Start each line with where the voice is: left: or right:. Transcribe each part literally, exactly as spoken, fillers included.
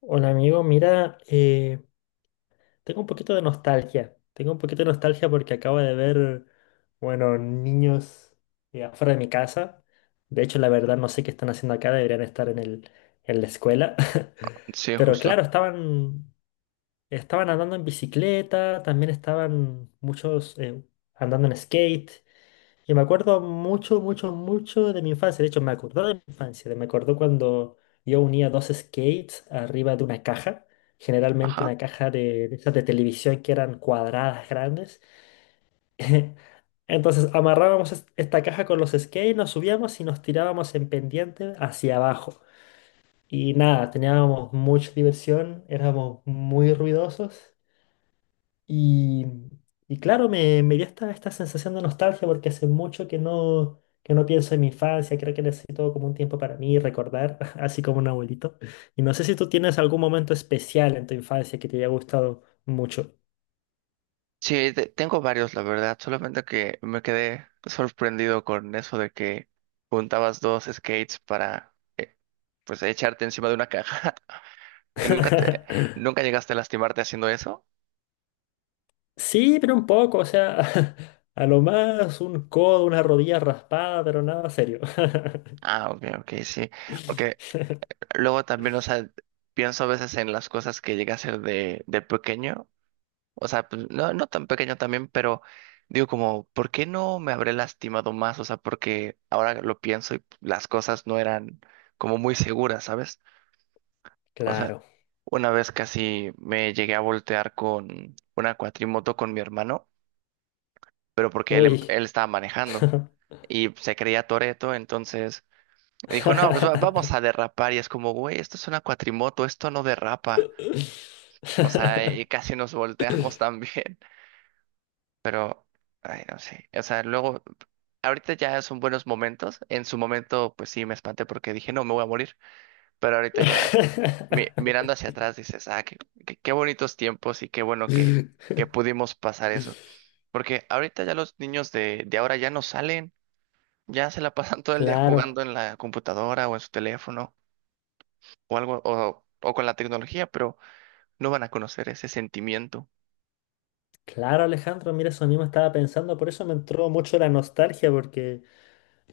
left: Hola amigo, mira, eh, tengo un poquito de nostalgia. Tengo un poquito de nostalgia porque acabo de ver, bueno, niños eh, afuera de mi casa. De hecho, la verdad no sé qué están haciendo acá, deberían estar en el, en la escuela.
right: Sí,
left: Pero claro,
right: justo.
left: estaban, estaban andando en bicicleta, también estaban muchos eh, andando en skate. Y me acuerdo mucho, mucho, mucho de mi infancia. De hecho, me acordó de mi infancia. de- Me acordó cuando yo unía dos skates arriba de una caja. Generalmente
right: Ajá.
left: una caja de, de esas de televisión que eran cuadradas grandes. Entonces amarrábamos es- esta caja con los skates, nos subíamos y nos tirábamos en pendiente hacia abajo. Y nada, teníamos mucha diversión, éramos muy ruidosos. Y, y claro, me, me dio esta, esta sensación de nostalgia porque hace mucho que no, que no pienso en mi infancia, creo que necesito como un tiempo para mí, recordar, así como un abuelito. Y no sé si tú tienes algún momento especial en tu infancia que te haya gustado mucho.
right: Sí, te- tengo varios, la verdad. Solamente que me quedé sorprendido con eso de que juntabas dos skates para, eh, pues, echarte encima de una caja. ¿Y nunca te, nunca llegaste a lastimarte haciendo eso?
left: Sí, pero un poco, o sea, a lo más un codo, una rodilla raspada, pero nada serio.
right: Ah, ok, ok, sí. Porque luego también, o sea, pienso a veces en las cosas que llegué a hacer de, de pequeño. O sea, pues no, no tan pequeño también, pero digo como, ¿por qué no me habré lastimado más? O sea, porque ahora lo pienso y las cosas no eran como muy seguras, ¿sabes? O sea,
left: Claro.
right: una vez casi me llegué a voltear con una cuatrimoto con mi hermano, pero porque él, em-
left: Uy.
right: él estaba manejando y se creía Toreto, entonces dijo, no, pues va- vamos a derrapar y es como, güey, esto es una cuatrimoto, esto no derrapa. O sea, y casi nos volteamos también. Pero, ay, no sé. O sea, luego, ahorita ya son buenos momentos. En su momento, pues sí, me espanté porque dije, no, me voy a morir. Pero ahorita ya, mi- mirando hacia atrás, dices, ah, qué, qué, qué bonitos tiempos y qué bueno que, que pudimos pasar eso. Porque ahorita ya los niños de, de ahora ya no salen, ya se la pasan todo el día jugando
left: Claro,
right: en la computadora o en su teléfono o algo, o, o con la tecnología, pero no van a conocer ese sentimiento.
left: claro Alejandro, mira, eso mismo estaba pensando, por eso me entró mucho la nostalgia, porque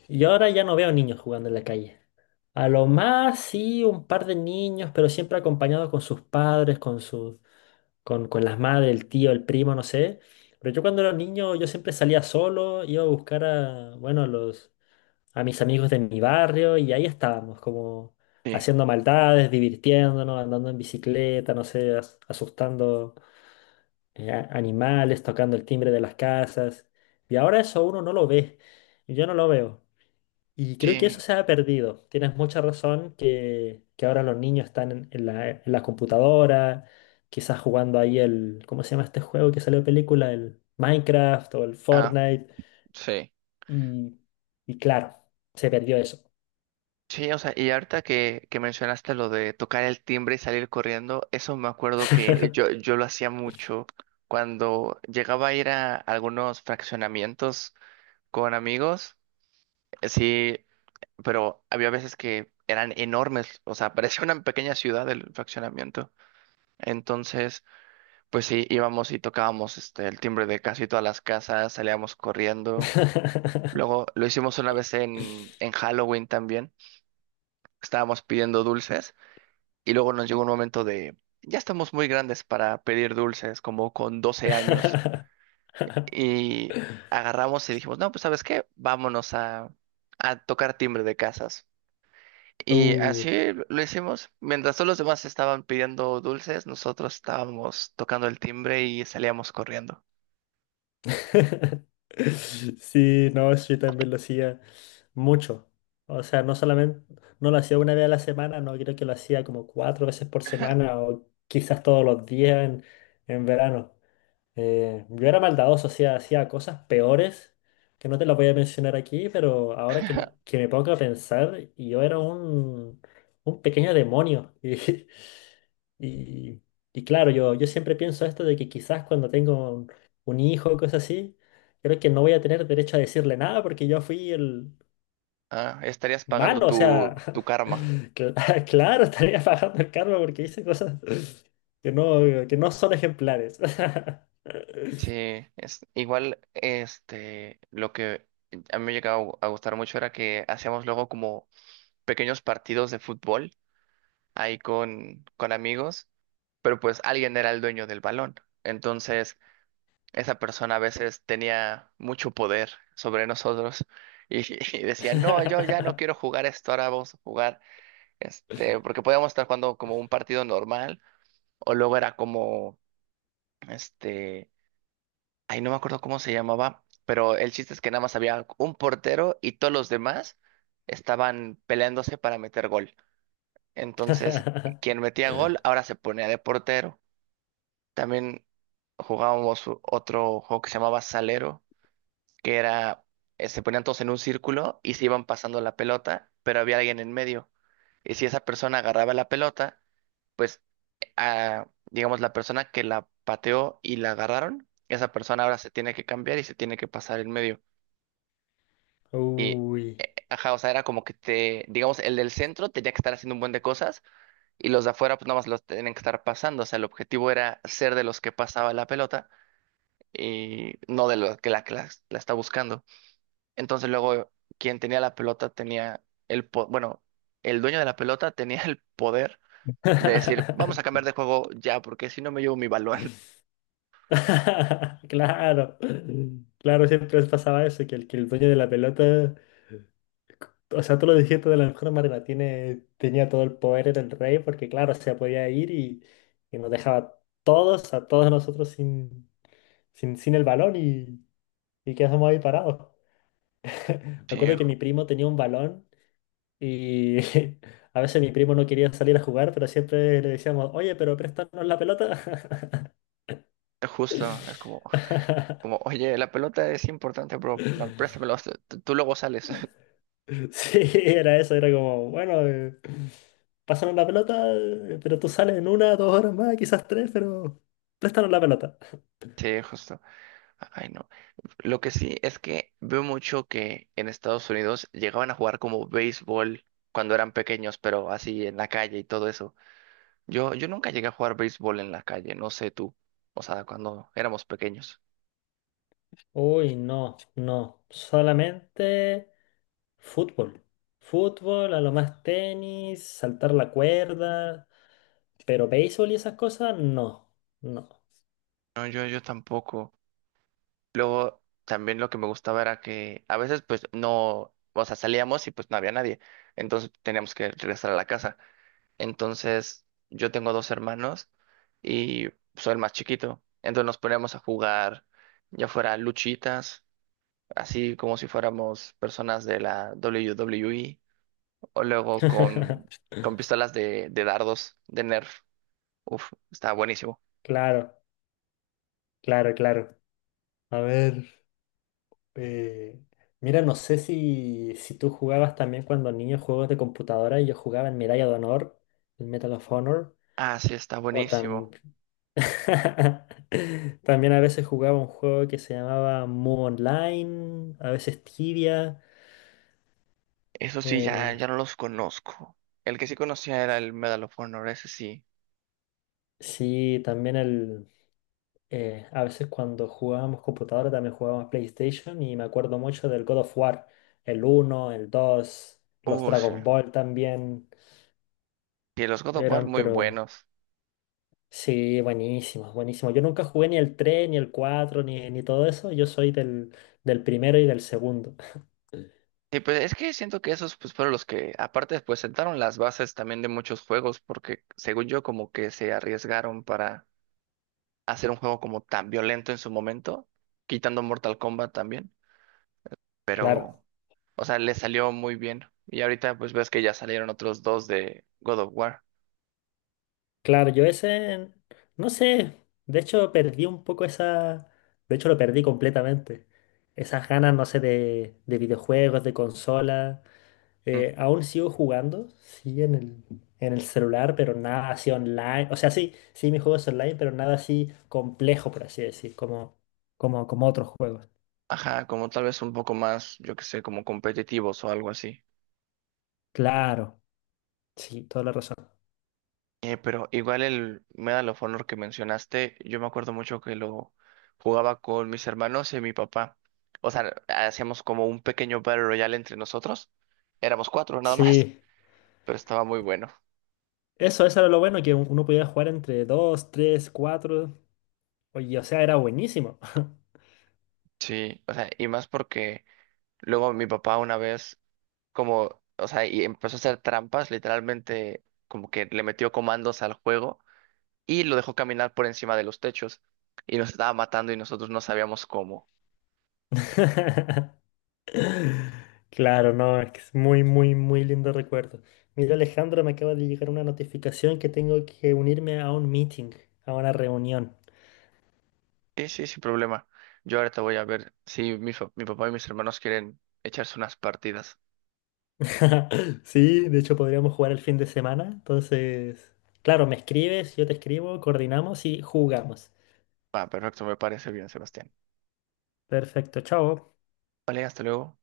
left: yo ahora ya no veo niños jugando en la calle. A lo más sí un par de niños, pero siempre acompañados con sus padres, con sus, con, con las madres, el tío, el primo, no sé. Pero yo cuando era niño yo siempre salía solo, iba a buscar a, bueno, a los, a mis amigos de mi barrio y ahí estábamos, como
right: Sí.
left: haciendo maldades, divirtiéndonos, andando en bicicleta, no sé, as- asustando. eh, a- animales tocando el timbre de las casas. Y ahora eso uno no lo ve. Yo no lo veo. Y creo que eso
right: Sí.
left: se ha perdido. Tienes mucha razón que, que ahora los niños están en, en la, en la computadora, quizás jugando ahí el, ¿cómo se llama este juego que salió de película? ¿El Minecraft o el
right: Ah,
left: Fortnite?
right: sí.
left: Y, y claro, se perdió eso.
right: Sí, o sea, y ahorita que, que mencionaste lo de tocar el timbre y salir corriendo, eso me acuerdo que yo, yo lo hacía mucho cuando llegaba a ir a algunos fraccionamientos con amigos, eh, sí, pero había veces que eran enormes, o sea, parecía una pequeña ciudad el fraccionamiento. Entonces, pues sí, íbamos y tocábamos este, el timbre de casi todas las casas, salíamos corriendo. Luego lo hicimos una vez en, en Halloween también, estábamos pidiendo dulces. Y luego nos llegó un momento de, ya estamos muy grandes para pedir dulces, como con doce años. Y agarramos y dijimos, no, pues ¿sabes qué? Vámonos a, a tocar timbre de casas. Y
left: Uh.
right: así lo hicimos. Mientras todos los demás estaban pidiendo dulces, nosotros estábamos tocando el timbre y salíamos corriendo.
left: Sí, no, eso yo también lo hacía mucho. O sea, no solamente, no lo hacía una vez a la semana, no, creo que lo hacía como cuatro veces por semana o quizás todos los días en, en verano. Eh, yo era maldadoso, hacía, hacía cosas peores que no te las voy a mencionar aquí, pero ahora que, que me pongo a pensar, yo era un, un pequeño demonio. Y, y, y claro, yo, yo siempre pienso esto de que quizás cuando tengo un, un hijo o cosas así, creo que no voy a tener derecho a decirle nada porque yo fui el
right: Ah, estarías pagando
left: malo, o sea,
right: tu, tu karma.
left: cla- claro, estaría pagando el karma porque hice cosas que no, que no son ejemplares.
right: Sí, es igual, este, lo que a mí me llegaba a gu- a gustar mucho era que hacíamos luego como pequeños partidos de fútbol ahí con, con amigos, pero pues alguien era el dueño del balón. Entonces, esa persona a veces tenía mucho poder sobre nosotros y, y decía, no, yo ya no quiero jugar esto, ahora vamos a jugar, este, porque podíamos estar jugando como un partido normal o luego era como, este, ay no me acuerdo cómo se llamaba, pero el chiste es que nada más había un portero y todos los demás estaban peleándose para meter gol. Entonces, quien metía gol ahora se ponía de portero. También jugábamos u- otro juego que se llamaba Salero, que era, eh, se ponían todos en un círculo y se iban pasando la pelota, pero había alguien en medio. Y si esa persona agarraba la pelota, pues, ah, digamos, la persona que la pateó y la agarraron, esa persona ahora se tiene que cambiar y se tiene que pasar en medio. Y,
left: Uy.
right: eh, ajá, o sea, era como que te, digamos, el del centro tenía que estar haciendo un buen de cosas y los de afuera pues nada más los tienen que estar pasando. O sea, el objetivo era ser de los que pasaba la pelota y no de los que la, que la, la está buscando. Entonces luego quien tenía la pelota tenía el, po- bueno, el dueño de la pelota tenía el poder de decir, vamos a cambiar de juego ya, porque si no me llevo mi balón.
left: Claro, claro, siempre les pasaba eso, que el, que el dueño de la pelota, o sea, tú lo dijiste de la mejor manera, tiene, tenía todo el poder, era el rey, porque claro, se podía ir y, y nos dejaba todos, a todos nosotros sin, sin, sin el balón y, y quedamos ahí parados. Me
right: Sí,
left: acuerdo que mi
right: ju-
left: primo tenía un balón y a veces mi primo no quería salir a jugar, pero siempre le decíamos, oye, pero préstanos la pelota.
right: justo, es como, como, oye, la pelota es importante, bro, no, préstamelo, tú tú luego sales.
left: Sí, era eso, era como, bueno, eh, pásanos la pelota, eh, pero tú sales en una, dos horas más, quizás tres, pero préstanos la pelota.
right: Sí, justo. Ay, no. Lo que sí es que veo mucho que en Estados Unidos llegaban a jugar como béisbol cuando eran pequeños, pero así en la calle y todo eso. Yo, yo nunca llegué a jugar béisbol en la calle, no sé tú. O sea, cuando éramos pequeños.
left: Uy, no, no, solamente fútbol. Fútbol, a lo más tenis, saltar la cuerda, pero béisbol y esas cosas, no, no.
right: No, yo, yo tampoco. Luego, también lo que me gustaba era que a veces pues no, o sea, salíamos y pues no había nadie. Entonces teníamos que regresar a la casa. Entonces, yo tengo dos hermanos y soy el más chiquito. Entonces nos poníamos a jugar, ya fuera luchitas, así como si fuéramos personas de la W W E, o luego con, con pistolas de, de dardos, de Nerf. Uf, está buenísimo.
left: Claro, claro, claro. A ver. Eh, mira, no sé si, si tú jugabas también cuando niño juegos de computadora. Yo jugaba en Medalla de Honor, el Medal of Honor,
right: Ah, sí, está
left: o tam-
right: buenísimo.
left: también a veces jugaba un juego que se llamaba Mu Online, a veces Tibia.
right: Eso sí, ya,
left: el-
right: ya no los conozco. El que sí conocía era el Medal of Honor, ese sí.
left: Sí, también el... eh, a veces cuando jugábamos computadora también jugábamos PlayStation y me acuerdo mucho del God of War, el uno el dos los
right: Uh, sí.
left: Dragon Ball también
right: Y los God of War
left: eran,
right: muy
left: pero...
right: buenos.
left: Sí, buenísimo, buenísimo. Yo nunca jugué ni el tres ni el cuatro ni, ni todo eso. Yo soy del, del primero y del segundo.
right: Sí, pues es que siento que esos pues fueron los que aparte pues sentaron las bases también de muchos juegos porque según yo como que se arriesgaron para hacer un juego como tan violento en su momento, quitando Mortal Kombat también,
left: Claro,
right: pero o sea, le salió muy bien. Y ahorita pues ves que ya salieron otros dos de God of War.
left: claro, yo ese, no sé, de hecho perdí un poco esa, de hecho lo perdí completamente. Esas ganas, no sé, de, de videojuegos, de consola.
right: Mm.
left: Eh, aún sigo jugando, sí, en el, en el celular, pero nada así online. O sea, sí, sí, mis juegos online, pero nada así complejo, por así decir, como, como, como otros juegos.
right: Ajá, como tal vez un poco más, yo que sé, como competitivos o algo así.
left: Claro. Sí, toda la razón.
right: Eh, pero igual el Medal of Honor que mencionaste, yo me acuerdo mucho que lo jugaba con mis hermanos y mi papá. O sea, hacíamos como un pequeño Battle Royale entre nosotros. Éramos cuatro nada más,
left: Sí,
right: pero estaba muy bueno.
left: eso, eso era lo bueno, que uno podía jugar entre dos, tres, cuatro. Oye, o sea, era buenísimo.
right: Sí, o sea, y más porque luego mi papá una vez, como, o sea, y empezó a hacer trampas, literalmente, como que le metió comandos al juego y lo dejó caminar por encima de los techos y nos estaba matando y nosotros no sabíamos cómo.
left: Claro, no, es que es muy, muy, muy lindo recuerdo. Mira, Alejandro, me acaba de llegar una notificación que tengo que unirme a un meeting, a una reunión.
right: Sí, sí, sin problema. Yo ahorita voy a ver si mi, fa- mi papá y mis hermanos quieren echarse unas partidas.
left: Sí, de hecho podríamos jugar el fin de semana. Entonces, claro, me escribes, yo te escribo, coordinamos y jugamos.
right: Ah, perfecto, me parece bien, Sebastián.
left: Perfecto, chao.
right: Vale, hasta luego.